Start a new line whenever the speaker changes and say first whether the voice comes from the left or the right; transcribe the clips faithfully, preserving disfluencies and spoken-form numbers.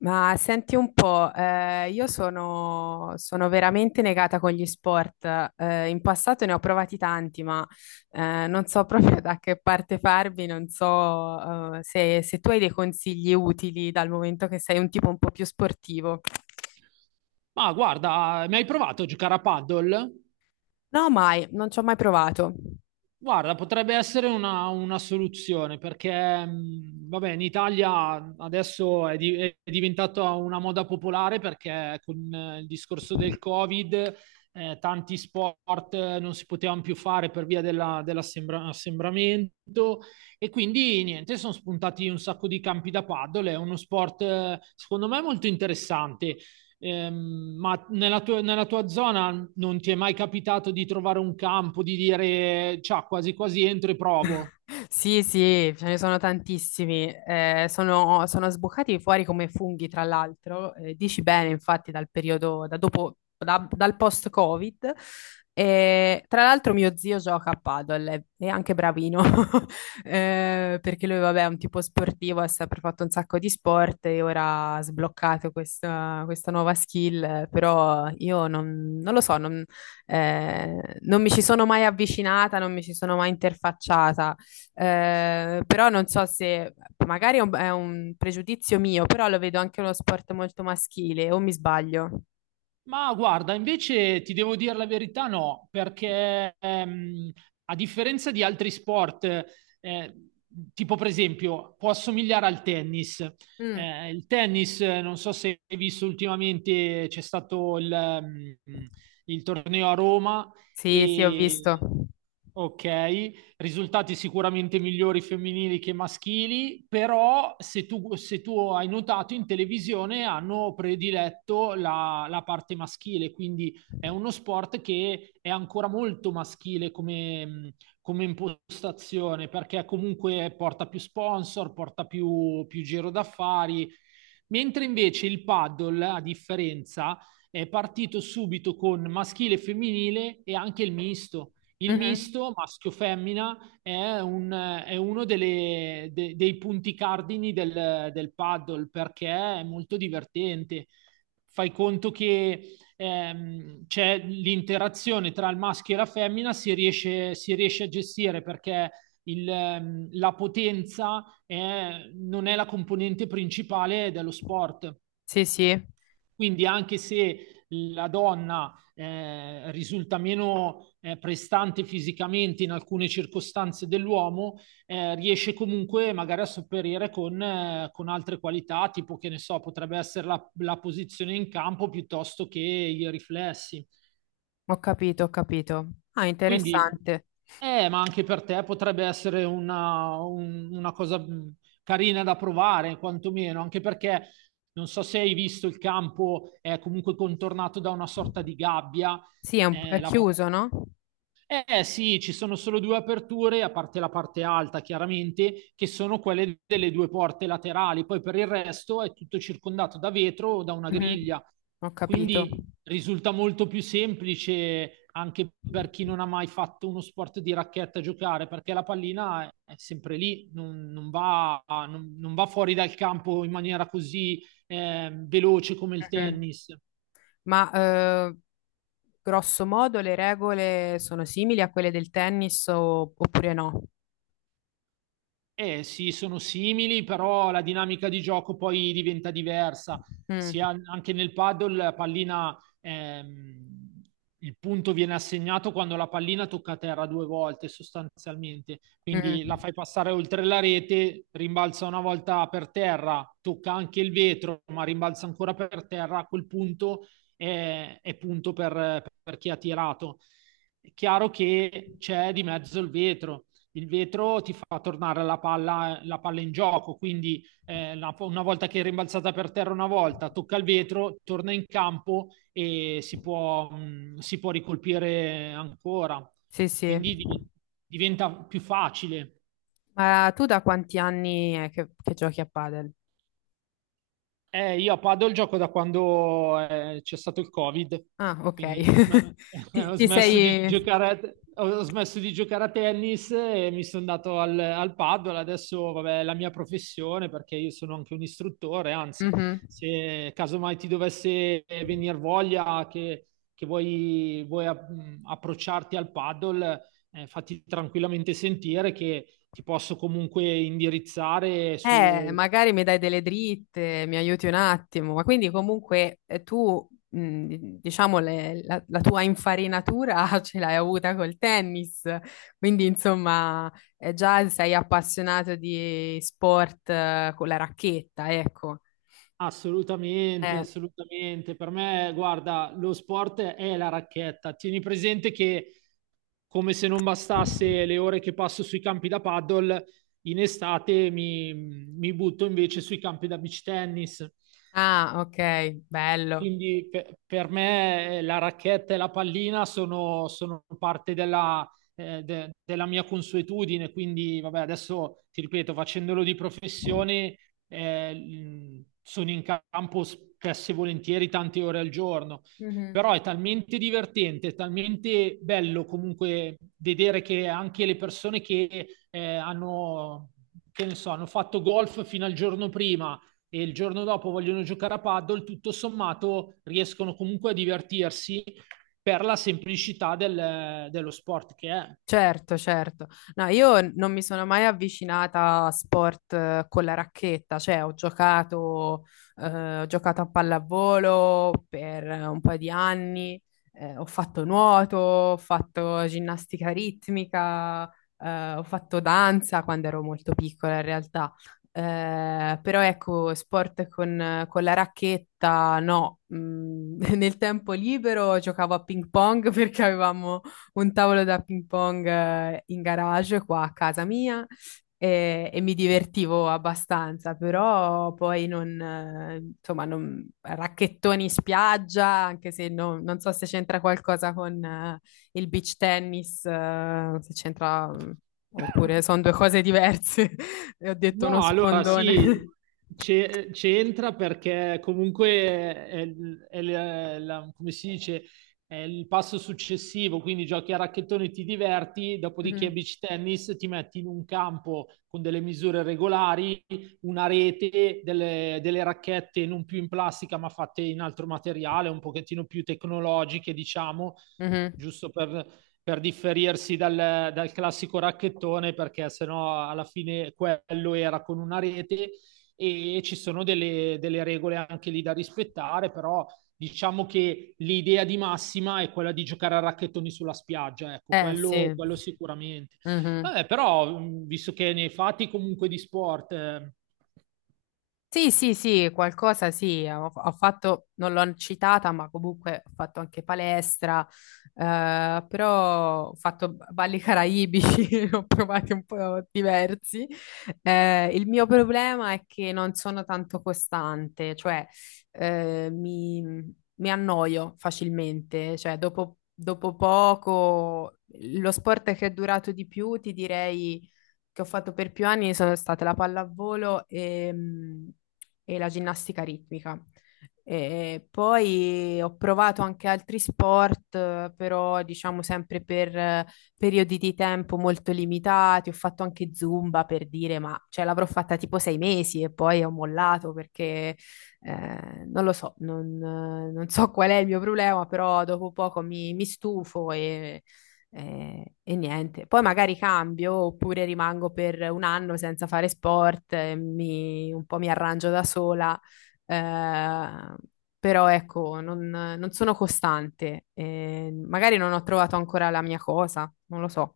left: Ma senti un po', eh, io sono, sono veramente negata con gli sport. Eh, in passato ne ho provati tanti, ma eh, non so proprio da che parte farmi, non so eh, se, se tu hai dei consigli utili dal momento che sei un tipo un po' più sportivo.
right: Ma guarda, mi hai provato a giocare a paddle?
left: No, mai, non ci ho mai provato.
right: Guarda, potrebbe essere una, una soluzione perché, mh, vabbè, in Italia adesso è, di- è diventata una moda popolare perché con eh, il discorso del Covid, eh, tanti sport eh, non si potevano più fare per via della- dell'assembramento e quindi niente, sono spuntati un sacco di campi da paddle. È uno sport, eh, secondo me, molto interessante. Ehm, ma nella tua, nella tua zona non ti è mai capitato di trovare un campo, di dire, ciao, quasi quasi entro e provo?
left: Sì, sì, ce ne sono tantissimi. Eh, sono, sono sboccati fuori come funghi, tra l'altro. Eh, dici bene, infatti, dal periodo, da dopo, da- dal post-Covid. E, tra l'altro, mio zio gioca a padel, è, è anche bravino. Eh, perché lui, vabbè, è un tipo sportivo, ha sempre fatto un sacco di sport e ora ha sbloccato questa, questa nuova skill. Eh, Però io non, non lo so, non, eh, non mi ci sono mai avvicinata, non mi ci sono mai interfacciata. Eh, però non so se magari è un, è un pregiudizio mio, però lo vedo anche uno sport molto maschile, o mi sbaglio?
right: Ma guarda, invece ti devo dire la verità, no, perché ehm, a differenza di altri sport, eh, tipo per esempio, può assomigliare al tennis.
left: Mm.
right: Eh, il tennis, eh, non so se hai visto ultimamente, c'è stato il, ehm, il torneo a Roma
left: Sì, sì, ho
right: e...
left: visto.
right: Ok, risultati sicuramente migliori femminili che maschili, però se tu, se tu hai notato in televisione hanno prediletto la, la parte maschile, quindi è uno sport che è ancora molto maschile come, come impostazione, perché comunque porta più sponsor, porta più, più giro d'affari, mentre invece il paddle, a differenza, è partito subito con maschile e femminile e anche il misto. Il
left: Mhm.
right: misto maschio-femmina è, un- è uno delle- de- dei punti cardini del, del paddle perché è molto divertente. Fai conto che ehm, c'è l'interazione tra il maschio e la femmina, si riesce, si riesce a gestire perché il, ehm, la potenza è- non è la componente principale dello sport.
left: Sì, sì,
right: Quindi anche se la donna eh, risulta meno eh, prestante fisicamente in alcune circostanze dell'uomo, eh, riesce comunque magari a sopperire con, eh, con, altre qualità, tipo che ne so, potrebbe essere la, la posizione in campo piuttosto che i riflessi.
left: ho capito, ho capito. Ah,
right: Quindi,
left: interessante.
right: eh, ma anche per te potrebbe essere una, un- una cosa mh, carina da provare, quantomeno, anche perché non so se hai visto il campo è comunque contornato da una sorta di gabbia.
left: Sì, è, un- è
right: eh, la-
left: chiuso, no?
right: eh sì, ci sono solo due aperture, a parte la parte alta chiaramente, che sono quelle delle due porte laterali, poi per il resto è tutto circondato da vetro o da una
left: Mhm.
right: griglia,
left: Ho capito.
right: quindi risulta molto più semplice anche per chi non ha mai fatto uno sport di racchetta giocare, perché la pallina è sempre lì, non, non va, non- non va fuori dal campo in maniera così eh, veloce come il
left: Mhm.
right: tennis.
left: Ma eh, grosso modo le regole sono simili a quelle del tennis o- oppure no?
right: Eh sì, sono simili, però la dinamica di gioco poi diventa diversa.
left: Mm.
right: Sia anche nel paddle, la pallina, ehm, il punto viene assegnato quando la pallina tocca terra due volte sostanzialmente. Quindi la
left: Mhm.
right: fai passare oltre la rete, rimbalza una volta per terra, tocca anche il vetro, ma rimbalza ancora per terra. A quel punto è, è punto per per chi ha tirato. È chiaro che c'è di mezzo il vetro il vetro ti fa tornare la palla, la palla in gioco, quindi eh, la, una volta che è rimbalzata per terra una volta, tocca il vetro, torna in campo e si può, mh, si può ricolpire ancora.
left: Sì, sì.
right: Quindi div- diventa più facile.
left: Ma tu da quanti anni è che, che giochi a padel?
right: Eh, io a Padel gioco da quando eh, c'è stato il Covid,
left: Ah, ok.
right: quindi ho, sm-
left: Ti,
right: ho
left: ti Da sei...
right: smesso di
left: tempo,
right: giocare a, ho smesso di giocare a tennis e mi sono dato al, al Padel. Adesso, vabbè, è la mia professione perché io sono anche un istruttore, anzi,
left: Mhm. Sì.
right: se casomai ti dovesse venire voglia che, che vuoi, vuoi app- approcciarti al Padel, eh, fatti tranquillamente sentire che ti posso comunque indirizzare
left: Eh,
right: su.
left: magari mi dai delle dritte, mi aiuti un attimo, ma quindi comunque eh, tu, mh, di- diciamo, le- la, la tua infarinatura ce l'hai avuta col tennis, quindi insomma eh, già sei appassionato di sport eh, con la racchetta, ecco.
right: Assolutamente,
left: Eh,
right: assolutamente. Per me, guarda, lo sport è la racchetta. Tieni presente che, come se non bastasse le ore che passo sui campi da paddle, in estate mi, mi butto invece sui campi da beach tennis.
left: ah, ok, bello.
right: Quindi pe- per me eh, la racchetta e la pallina sono, sono parte della, eh, de- della mia consuetudine, quindi vabbè, adesso ti ripeto, facendolo di professione, eh, mh, sono in campo spesso e volentieri tante ore al giorno, però è talmente divertente, è talmente bello comunque vedere che anche le persone che eh, hanno, che ne so, hanno fatto golf fino al giorno prima e il giorno dopo vogliono giocare a paddle, tutto sommato riescono comunque a divertirsi per la semplicità del- dello sport che è.
left: Certo, certo. No, io non mi sono mai avvicinata a sport eh, con la racchetta, cioè ho giocato, eh, ho giocato a pallavolo per un paio di anni, eh, ho fatto nuoto, ho fatto ginnastica ritmica, eh, ho fatto danza quando ero molto piccola in realtà. Eh, però ecco, sport con, con la racchetta, no. Mm, nel tempo libero giocavo a ping pong perché avevamo un tavolo da ping pong eh, in garage qua a casa mia e, e mi divertivo abbastanza, però poi non, eh, insomma, non, racchettoni in spiaggia, anche se non non so se c'entra qualcosa con eh, il beach tennis, eh, se c'entra, mm, oppure sono due cose diverse, e ho detto uno
right: No, allora
left: sfondone.
right: sì, c'è- c'entra perché comunque è, il- è il- la- come si dice, è il passo successivo, quindi giochi a racchettone ti diverti, dopodiché a
left: Mhm,
right: beach tennis ti metti in un campo con delle misure regolari, una rete, delle, delle racchette non più in plastica ma fatte in altro materiale, un pochettino più tecnologiche, diciamo,
left: mhm.
right: giusto per per differirsi dal, dal classico racchettone, perché sennò alla fine quello era con una rete e ci sono delle, delle regole anche lì da rispettare, però diciamo che l'idea di massima è quella di giocare a racchettoni sulla spiaggia, ecco,
left: Eh
right: quello,
left: sì.
right: quello sicuramente.
left: Mhm.
right: Vabbè, però, mh, visto che nei fatti comunque di sport eh,
left: Sì, sì, sì, qualcosa sì, ho, ho fatto, non l'ho citata, ma comunque ho fatto anche palestra, eh, però ho fatto balli caraibici, ne ho provati un po' diversi. Eh, il mio problema è che non sono tanto costante, cioè eh, mi, mi annoio facilmente, cioè dopo, dopo poco, lo sport che è durato di più, ti direi che ho fatto per più anni sono state la pallavolo e, mh, e la ginnastica ritmica. E poi ho provato anche altri sport, eh, però diciamo sempre per eh, periodi di tempo molto limitati. Ho fatto anche Zumba per dire, ma cioè, l'avrò fatta tipo sei mesi e poi ho mollato perché eh, non lo so, non, eh, non so qual è il mio problema, però dopo poco mi, mi stufo e eh, e niente, poi magari cambio oppure rimango per un anno senza fare sport, eh, mi- un po' mi arrangio da sola, eh, però ecco, non, non sono costante, eh, magari non ho trovato ancora la mia cosa, non lo so.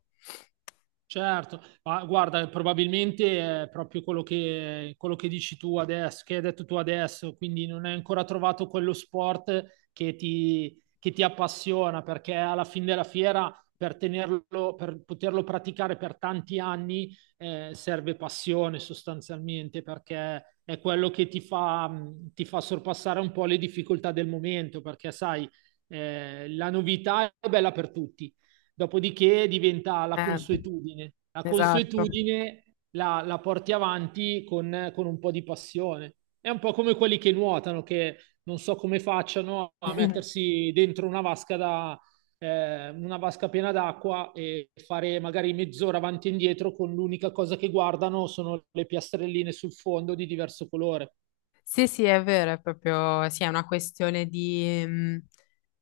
right: Certo, ma guarda, probabilmente è proprio quello che, quello che dici tu adesso, che hai detto tu adesso, quindi non hai ancora trovato quello sport che ti, che ti appassiona, perché alla fine della fiera, per tenerlo, per poterlo praticare per tanti anni, eh, serve passione sostanzialmente, perché è quello che ti fa, mh, ti fa sorpassare un po' le difficoltà del momento, perché sai, eh, la novità è bella per tutti. Dopodiché diventa la
left: Eh,
right: consuetudine. La
left: esatto.
right: consuetudine la, la porti avanti con, con un po' di passione. È un po' come quelli che nuotano, che non so come facciano a mettersi dentro una vasca da, eh, una vasca piena d'acqua e fare magari mezz'ora avanti e indietro con l'unica cosa che guardano sono le piastrelline sul fondo di diverso colore.
left: Sì, sì, è vero, è proprio, sì, è una questione di, mm,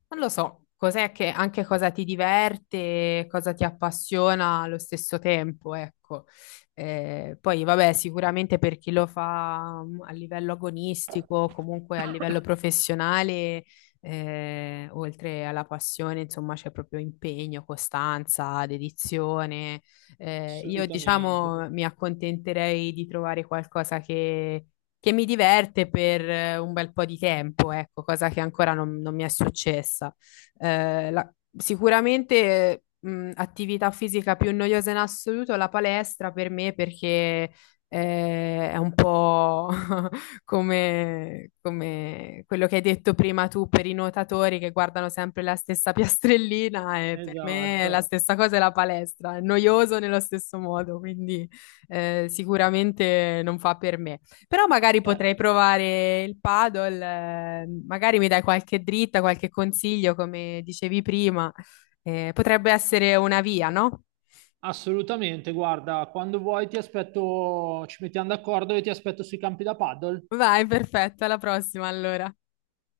left: non lo so, cos'è che, anche cosa ti diverte, cosa ti appassiona allo stesso tempo, ecco. Eh, poi, vabbè, sicuramente per chi lo fa mm, a livello agonistico, comunque a livello professionale, eh, oltre alla passione, insomma, c'è proprio impegno, costanza, dedizione. Eh, io,
right: Assolutamente.
left: diciamo, mi accontenterei di trovare qualcosa che che mi diverte per eh, un bel po' di tempo, ecco, cosa che ancora non, non mi è successa. Eh, la- Sicuramente, mh, attività fisica più noiosa in assoluto è la palestra per me perché eh, è un po' come, come quello che hai detto prima tu per i nuotatori che guardano sempre la stessa piastrellina e per me la
right: Esatto.
left: stessa cosa è la palestra, è noioso nello stesso modo, quindi eh, sicuramente non fa per me. Però magari
right: Eh,
left: potrei provare il paddle, eh, magari mi dai qualche dritta, qualche consiglio, come dicevi prima. Eh, potrebbe essere una via, no?
right: Assolutamente, guarda, quando vuoi ti aspetto, ci mettiamo d'accordo e ti aspetto sui campi da paddle.
left: Vai, perfetto, alla prossima allora.